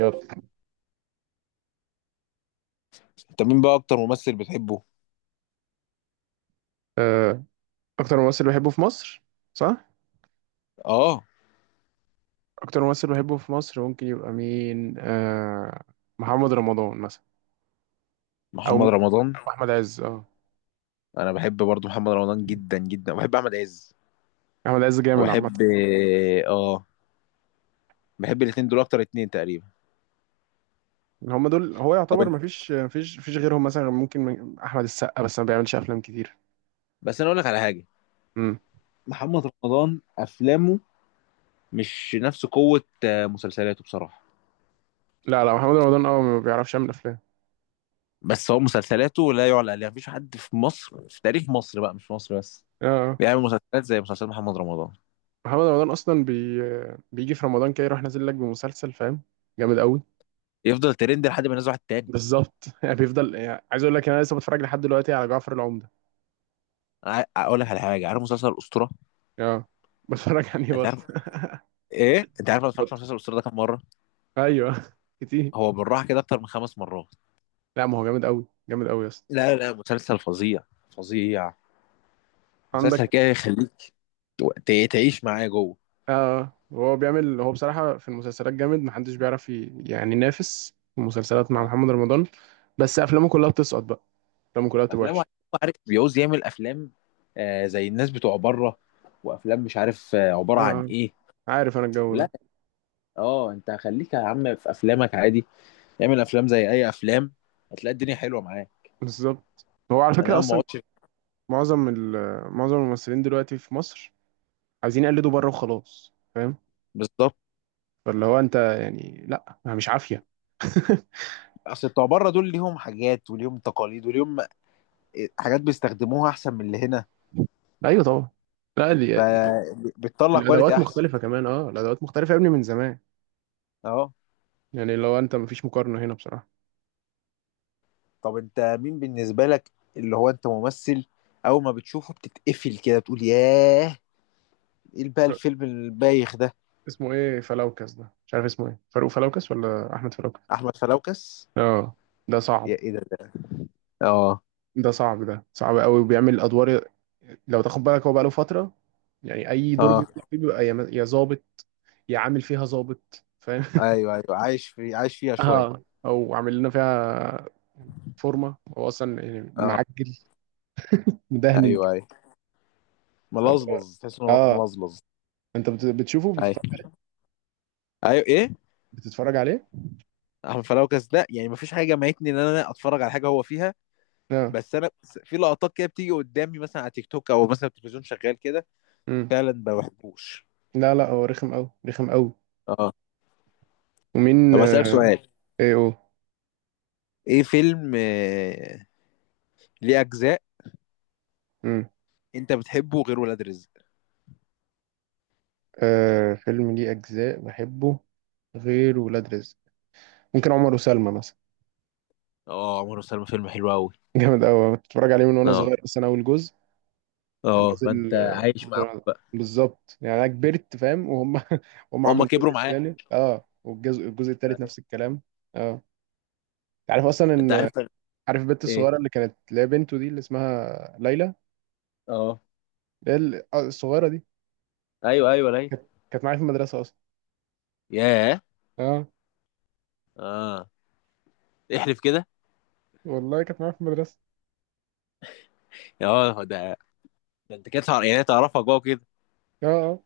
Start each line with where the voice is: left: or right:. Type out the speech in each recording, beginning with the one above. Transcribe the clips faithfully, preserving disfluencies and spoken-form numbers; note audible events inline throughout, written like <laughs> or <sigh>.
right: يلا.
left: انت مين بقى اكتر ممثل بتحبه؟
right: آه، اكتر ممثل بحبه في مصر، صح.
left: اه.
right: اكتر ممثل بحبه في مصر ممكن يبقى مين؟ آه محمد رمضان مثلا، او
left: محمد
right: ممكن
left: رمضان.
right: احمد عز. اه
left: انا بحب برضو محمد رمضان جدا جدا وبحب احمد عز
right: احمد عز جامد عامه.
left: وبحب اه بحب الاتنين دول اكتر اتنين تقريبا.
right: هم دول، هو
left: طب
right: يعتبر
left: انت،
right: مفيش مفيش مفيش غيرهم. مثلا ممكن من- احمد السقا، بس ما بيعملش افلام كتير.
left: بس انا اقول لك على حاجه.
right: امم
left: محمد رمضان افلامه مش نفس قوه، آه، مسلسلاته بصراحه.
right: لا لا، محمد رمضان اه ما بيعرفش يعمل افلام.
left: بس هو مسلسلاته لا يعلى عليها، مفيش حد في مصر في تاريخ مصر بقى، مش في مصر بس،
right: اه آه.
left: بيعمل مسلسلات زي مسلسل محمد رمضان.
right: محمد رمضان اصلا بي بيجي في رمضان كده يروح نازل لك بمسلسل، فاهم؟ جامد قوي.
left: يفضل ترند لحد ما ينزل واحد تاني.
right: بالظبط. <laughs> يعني بيفضل، يعني عايز اقول لك، انا لسه بتفرج لحد دلوقتي على جعفر العمدة.
left: ع- اقول لك على حاجه. عارف مسلسل الاسطوره؟
right: اه بتفرج عليه
left: انت
right: برضه.
left: عارف ايه، انت عارف انا اتفرجت على
right: بط-
left: مسلسل الاسطوره ده كام مره؟
right: ايوه، كتير.
left: هو بالراحه كده اكتر من خمس مرات.
right: لا ما هو جامد قوي، جامد قوي يا اسطى.
left: لا لا لا، مسلسل فظيع. فظيع. مسلسل
right: عندك
left: كده يخليك ت- تعيش معاه جوه.
right: اه هو بيعمل، هو بصراحه في المسلسلات جامد، محدش بيعرف ي- يعني ينافس في المسلسلات مع
left: آه.
right: محمد رمضان. بس افلامه كلها بتسقط بقى، افلامه كلها بتبقى
left: افلام،
right: وحشه.
left: عارف، بيعوز يعمل افلام، آه زي الناس بتوع بره، وافلام مش عارف آه عباره عن
right: اه
left: ايه.
right: عارف انا الجو
left: لا،
right: ده.
left: اه انت خليك يا عم في افلامك عادي. اعمل افلام زي اي افلام، هتلاقي الدنيا حلوه معاه.
right: بالظبط. هو على فكره
left: انا ما
right: اصلا
left: اقعدش.
right: معظم ال- معظم الممثلين دلوقتي في مصر عايزين يقلدوا بره وخلاص، فاهم؟
left: بالظبط.
right: فاللي هو انت يعني لا، مش عافيه. <laughs>
left: اصل بتوع بره دول ليهم حاجات وليهم تقاليد وليهم، آه، حاجات بيستخدموها احسن من اللي هنا.
right: ايوه طبعا. لا دي،
left: فبتطلع كواليتي
right: الادوات
left: احسن.
right: مختلفه كمان، اه الادوات مختلفه يا ابني من زمان.
left: اه.
right: يعني لو انت، مفيش مقارنه هنا بصراحه.
left: طب انت مين بالنسبة لك، اللي هو انت ممثل اول ما بتشوفه بتتقفل كده بتقول ياه، ايه بقى
right: ر-
left: الفيلم البايخ ده؟
right: اسمه ايه، فلوكس ده؟ مش عارف اسمه ايه، فاروق فلوكس ولا احمد فلوكس؟
left: احمد فلوكس.
right: اه ده
left: يا
right: صعب،
left: ايه ده, ده؟ اه.
right: ده صعب، ده صعب قوي. وبيعمل ادوار، لو تاخد بالك هو بقاله فتره، يعني اي دور
left: اه.
right: بيطلع فيه بيبقى يا يا ظابط، يا عامل فيها ظابط، فاهم؟
left: ايوه ايوه عايش في عايش فيها
right: <laughs>
left: شوية.
right: اه او عامل لنا فيها فورمه، هو اصلا يعني
left: اه.
right: معجل، مدهن
left: ايوه
right: كده.
left: ايوه ملظلظ، تحس ان هو
right: اه
left: ملظلظ.
right: انت بت- بتشوفه،
left: ايوه
right: بتتفرج،
left: ايوه ايه.
right: بتتفرج عليه؟
left: احمد فلوكس ده يعني مفيش حاجة جمعتني ان انا اتفرج على حاجة هو فيها.
right: اه
left: بس انا س- في لقطات كده بتيجي قدامي مثلا على تيك توك او مثلا التلفزيون شغال كده.
right: امم
left: فعلا ما بحبوش.
right: لا لا، هو رخم قوي، رخم قوي.
left: اه.
right: ومين؟
left: طب اسالك
right: آه،
left: سؤال،
right: ايه او؟
left: ايه فيلم، آه، ليه اجزاء،
right: امم
left: انت بتحبه غير ولاد رزق؟
right: آه، فيلم ليه اجزاء بحبه غير ولاد رزق؟ ممكن عمر وسلمى مثلا.
left: اه، عمر وسلمى فيلم حلو قوي.
right: <laughs> جامد قوي. كنت بتفرج عليه من وانا
left: اه
right: صغير، بس انا اول جزء كان
left: اه، فانت
right: نازل.
left: عايش معاهم
right: آه،
left: بقى.
right: بالظبط، يعني انا كبرت فاهم، وهم <laughs> هم
left: هما
right: عملوا الجزء
left: كبروا معاك.
right: الثالث. اه والجزء، الجزء الثالث نفس الكلام. اه انت عارف اصلا
left: انت
right: ان،
left: عارف
right: عارف البنت
left: ايه.
right: الصغيره اللي كانت، اللي هي بنته دي اللي اسمها ليلى،
left: اه.
right: اللي هي ال- آه، الصغيره دي،
left: ايوه ايوه ليلى.
right: كانت معايا في المدرسه اصلا.
left: ياه.
right: اه
left: اه، احلف كده.
right: والله كانت معايا في المدرسه.
left: اه. ده ده انت كده تعرف، يعني تعرفها جوه كده.
right: اه اه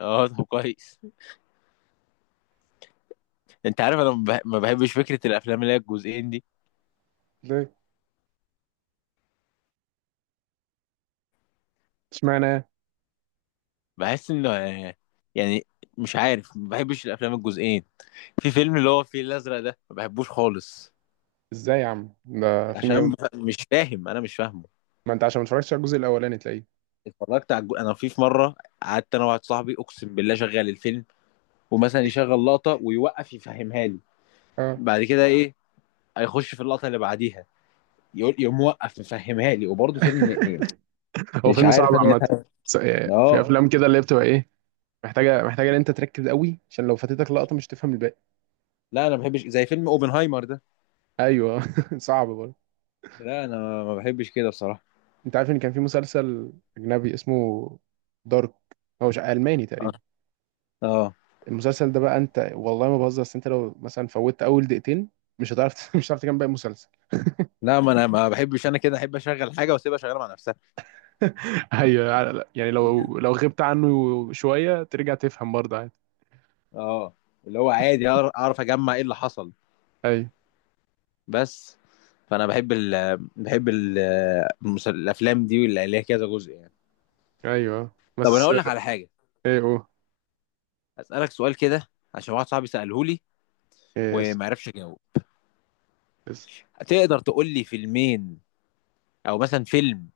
left: اه طب كويس. انت عارف انا ما بح- ما بحبش فكره الافلام اللي هي الجزئين دي.
right: ليه؟ اشمعنى؟
left: بحس انه، آه، يعني مش عارف، ما بحبش الافلام الجزئين. في فيلم اللي هو الفيل الازرق ده ما بحبوش خالص.
right: ازاي يا عم، ده فيلم
left: عشان
right: جامد.
left: بف- مش فاهم، انا مش فاهمه.
right: ما انت عشان ما اتفرجتش على الجزء الاولاني تلاقيه.
left: اتفرجت على الج- انا في في مره قعدت انا واحد صاحبي اقسم بالله شغال الفيلم، ومثلا يشغل لقطه ويوقف يفهمها لي.
right: اه
left: بعد كده ايه، هيخش في اللقطه اللي بعديها يقول يقوم موقف يفهمها لي، وبرضه فيلم ايه.
right: <laughs> هو
left: مش
right: فيلم صعب
left: عارف انا إيه.
right: عامه. س- يعني
left: فهم-
right: في
left: اه
right: افلام كده اللي هي بتبقى ايه، محتاجه، محتاجه ان انت تركز قوي، عشان لو فاتتك لقطه مش تفهم الباقي.
left: لا انا ما بحبش زي فيلم اوبنهايمر ده.
right: ايوه. <laughs> صعب برضه.
left: لا انا ما بحبش كده بصراحه.
right: انت عارف ان كان في مسلسل اجنبي اسمه دارك؟ هو مش الماني
left: اه.
right: تقريبا.
left: آه.
right: المسلسل ده بقى، انت والله ما بهزر، بس انت لو مثلا فوتت اول دقيقتين مش هتعرف <laughs> مش هتعرف تكمل باقي المسلسل.
left: لا، ما انا ما بحبش، انا كده احب اشغل حاجه واسيبها شغاله مع نفسها.
right: <laughs> ايوه، يعني لو لو غبت عنه شويه ترجع تفهم برضه عادي.
left: اه، اللي هو عادي أعر- اعرف اجمع ايه اللي حصل.
right: ايوه.
left: بس فانا بحب ال بحب ال المس- الافلام دي اللي ليها كذا جزء يعني.
right: ايوه،
left: طب انا
right: بس
left: اقول لك على حاجه،
right: ايه او؟
left: اسالك سؤال كده عشان واحد صاحبي ساله لي
right: ايه اس؟
left: وما عرفش اجاوب.
right: اس؟
left: تقدر تقول لي فيلمين، او مثلا فيلم،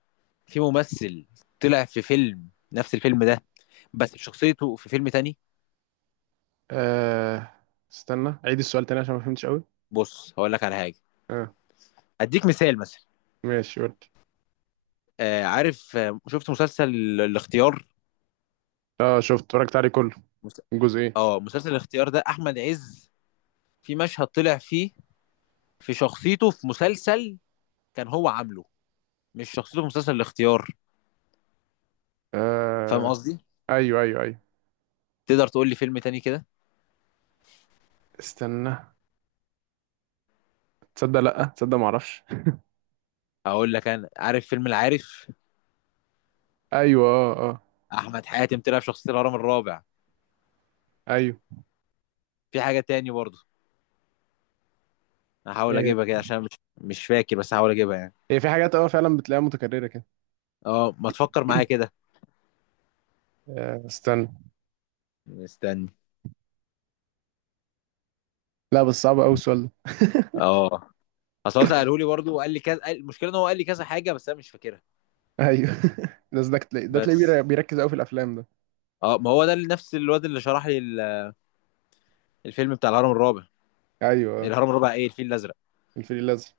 left: في ممثل طلع في فيلم نفس الفيلم ده بس شخصيته في فيلم تاني؟
right: آه استنى، عيد السؤال تاني عشان ما فهمتش قوي.
left: بص، هقول لك على حاجه،
right: اه
left: اديك مثال مثلا.
right: ماشي، قول.
left: آه عارف، آه، شفت مسلسل ال- الاختيار؟
right: اه شفت، اتفرجت عليه كله.
left: مس-
right: الجزء ايه؟
left: اه مسلسل الاختيار ده احمد عز في مشهد طلع فيه في شخصيته في مسلسل كان هو عامله، مش شخصيته في مسلسل الاختيار. فاهم
right: آه،
left: قصدي؟
right: ايوه ايوه ايوه.
left: تقدر تقول لي فيلم تاني كده؟
right: استنى، تصدق لا تصدق ما اعرفش.
left: اقول لك، انا عارف فيلم العارف،
right: <laughs> ايوه، اه اه.
left: احمد حاتم طلع في شخصيه الهرم الرابع.
right: ايوه.
left: في حاجه تاني برضه هحاول
right: ايه،
left: اجيبها كده، عشان مش مش فاكر، بس هحاول اجيبها يعني.
right: هي في حاجات اه فعلا بتلاقيها متكرره كده.
left: اه، ما تفكر معايا كده.
right: آه استنى.
left: استنى.
right: لا بس صعب قوي السؤال ده.
left: اه، اصل هو ساله لي برضه وقال لي كذا، قال- المشكله ان هو قال لي كذا حاجه بس انا مش فاكرها.
right: ايوه. <laughs> ده ده تلاقي- ده
left: بس
right: تلاقيه بيركز قوي في الافلام ده.
left: اه، ما هو ده اللي- نفس الواد اللي شرح لي ال- الفيلم بتاع الهرم الرابع.
right: ايوه. آه،
left: الهرم الرابع، ايه، الفيل الازرق.
right: الفيل الازرق.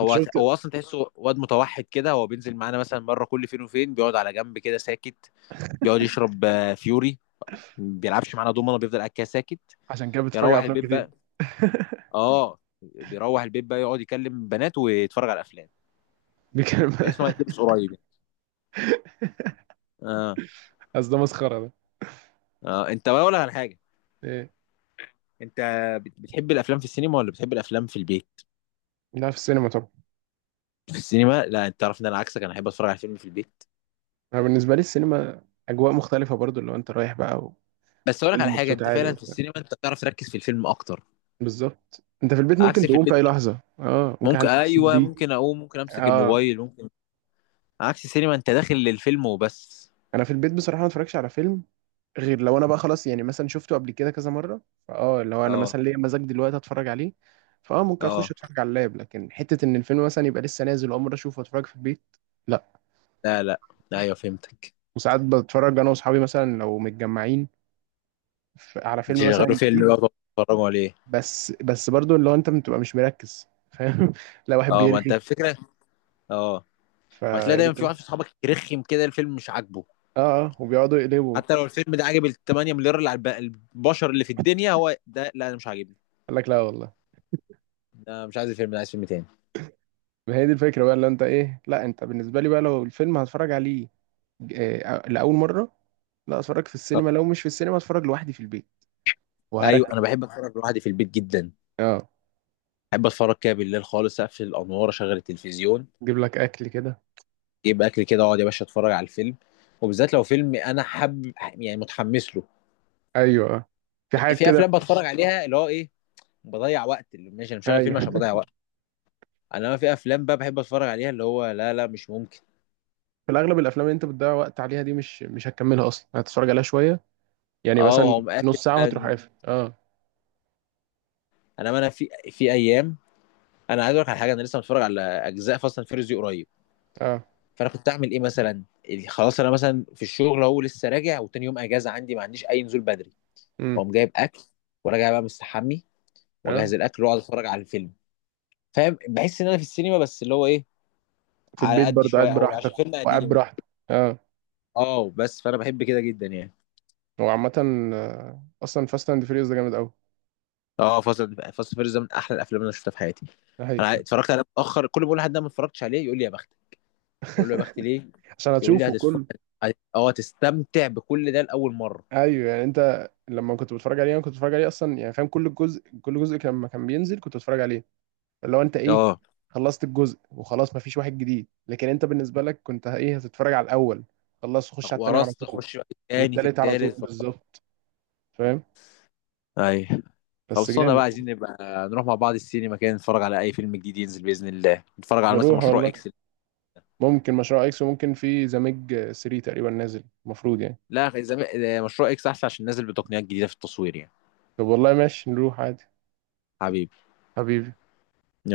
right: انت شفت؟
left: هو اصلا تحسه واد متوحد كده، هو بينزل معانا مثلا مره كل فين وفين، بيقعد على جنب كده ساكت. بيقعد يشرب، آه، فيوري، ما بيلعبش معانا دومنا، بيفضل قاعد كده ساكت.
right: عشان كده بتتفرج على
left: يروح
right: افلام
left: البيت
right: كتير.
left: بقى.
right: <laughs>
left: اه، بيروح البيت بقى يقعد يكلم بنات ويتفرج على افلام.
right: بيتكلم.
left: تحس ان هو هيتلبس قريب يعني. اه.
right: اصل ده مسخره، ده.
left: اه، انت بقى اقول لك على حاجه.
right: ايه؟
left: انت بت- بتحب الافلام في السينما ولا بتحب الافلام في البيت؟
right: لا في السينما طبعا.
left: في السينما؟ لا، انت تعرف ان انا عكسك، انا احب اتفرج على فيلم في البيت.
right: انا بالنسبه لي السينما اجواء مختلفه برضو، لو انت رايح بقى
left: بس اقول لك على
right: وفيلم
left: حاجه،
right: بصوت
left: انت
right: عالي
left: فعلا في
right: وبتاع.
left: السينما انت بتعرف تركز في الفيلم اكتر.
right: بالظبط، انت في البيت ممكن
left: عكس في
right: تقوم في
left: البيت،
right: اي لحظه، اه ممكن حد
left: ممكن،
right: يتصل
left: ايوه،
right: بيك.
left: ممكن اقوم، ممكن امسك
right: اه
left: الموبايل، ممكن. عكس السينما، انت داخل للفيلم وبس.
right: انا في البيت بصراحه ما اتفرجش على فيلم غير لو انا بقى خلاص، يعني مثلا شفته قبل كده كذا مره، فاه لو انا
left: اه.
right: مثلا ليا مزاج دلوقتي اتفرج عليه، فاه ممكن اخش
left: اه.
right: اتفرج على اللاب. لكن حته ان الفيلم مثلا يبقى لسه نازل اول مره اشوفه واتفرج في البيت، لا.
left: لا لا. ايوه، فهمتك.
right: وساعات بتفرج انا واصحابي، مثلا لو متجمعين، ف- على فيلم
left: شغلوا
right: مثلا
left: فيلم
right: جديد،
left: بقى، بتتفرجوا عليه.
right: بس، بس برضو اللي هو انت بتبقى مش مركز، فاهم؟ <laughs> لا، واحد
left: اه، ما انت
right: بيرغي
left: الفكره. اه،
right: ف
left: وهتلاقي
right: إيه دي
left: دايما في
right: كده؟
left: واحد في اصحابك يرخم كده، الفيلم مش عاجبه.
right: اه اه، وبيقعدوا يقلبوا
left: حتى
right: وبتاع.
left: لو الفيلم ده عاجب ال 8 مليار اللي على الب- البشر اللي في الدنيا، هو ده لا، انا مش عاجبني.
right: قال لك لا والله.
left: ده مش عايز الفيلم ده، عايز فيلم تاني.
right: ما هي دي الفكره بقى اللي انت، ايه؟ لا انت بالنسبه لي بقى، لو الفيلم هتفرج عليه آه، لاول مره، لا اتفرج في
left: اه
right: السينما. لو مش في السينما، اتفرج لوحدي في البيت.
left: ايوه، انا
right: وهركن.
left: بحب اتفرج لوحدي في البيت جدا.
right: اه
left: بحب اتفرج كده بالليل خالص، اقفل الانوار اشغل التلفزيون،
right: جيب لك اكل كده.
left: اجيب اكل كده واقعد يا باشا اتفرج على الفيلم، وبالذات لو فيلم انا حب يعني متحمس له.
right: ايوه. آه. في حاجات
left: في
right: كده.
left: افلام بتفرج عليها اللي هو ايه، بضيع وقت، اللي ماشي انا مشغل فيلم
right: ايوه.
left: عشان بضيع وقت.
right: <laughs>
left: انا، ما في افلام بقى بحب اتفرج عليها اللي هو لا لا، مش ممكن.
right: في الاغلب الافلام اللي انت بتضيع وقت عليها دي، مش مش هتكملها اصلا، هتتفرج عليها شويه، يعني
left: اه.
right: مثلا
left: وهو مقفل.
right: نص ساعة وهتروح قافل. اه
left: انا ما انا في في ايام، انا عايز اقول لك على حاجه، انا لسه متفرج على اجزاء فاست اند فيريوس دي قريب.
right: اه
left: فانا كنت اعمل ايه مثلا اللي خلاص، انا مثلا في الشغل اهو لسه راجع وتاني يوم اجازه عندي ما عنديش اي نزول بدري،
right: امم
left: واقوم جايب اكل وراجع بقى مستحمي، واجهز
right: اه
left: الاكل واقعد اتفرج على الفيلم. فاهم، بحس ان انا في السينما، بس اللي هو ايه،
right: في
left: على
right: البيت
left: قد
right: برضه
left: شويه،
right: قاعد
left: او
right: براحتك.
left: عشان فيلم
right: وقاعد
left: قديم.
right: براحتك. اه.
left: اه، بس فانا بحب كده جدا يعني.
right: هو عامة آه، أصلا فاست أند فيريوس ده جامد أوي.
left: اه، فاصل فاصل فيرز ده من احلى الافلام اللي انا شفتها في حياتي.
right: ده
left: انا ع-
right: حقيقي.
left: اتفرجت عليه متاخر، كل ما بقول لحد ده ما اتفرجتش عليه يقول لي يا بختك، اقول له يا بختي ليه؟
right: عشان
left: يقول لي
right: هتشوفه
left: هتتفرج
right: كله.
left: هت- اه هتستمتع بكل ده لاول مره.
right: أيوه، يعني أنت لما كنت بتتفرج عليه أنا كنت بتفرج عليه أصلا، يعني فاهم، كل جزء، كل جزء كان- لما كان بينزل كنت بتفرج عليه. اللي هو أنت إيه،
left: اه
right: خلصت الجزء وخلاص مفيش واحد جديد. لكن أنت بالنسبة لك كنت إيه، هتتفرج على الأول، خلص خش على التاني على
left: ورثت
right: طول.
left: اخش بقى في التاني في
right: والتالت على طول.
left: التالت في الرابع.
right: بالظبط، فاهم.
left: ايوه
right: بس
left: خلصونا
right: جامد.
left: بقى، عايزين نبقى نروح مع بعض السينما كده، نتفرج على اي فيلم جديد ينزل باذن الله، نتفرج على مثلا
right: نروح
left: مشروع
right: والله.
left: اكس.
right: ممكن مشروع اكس، وممكن في ذا ميج ثري تقريبا نازل المفروض يعني.
left: لا، زمان مشروع اكس احسن عشان نازل بتقنيات جديده في التصوير يعني.
right: طب والله ماشي، نروح عادي.
left: حبيبي.
right: حبيبي.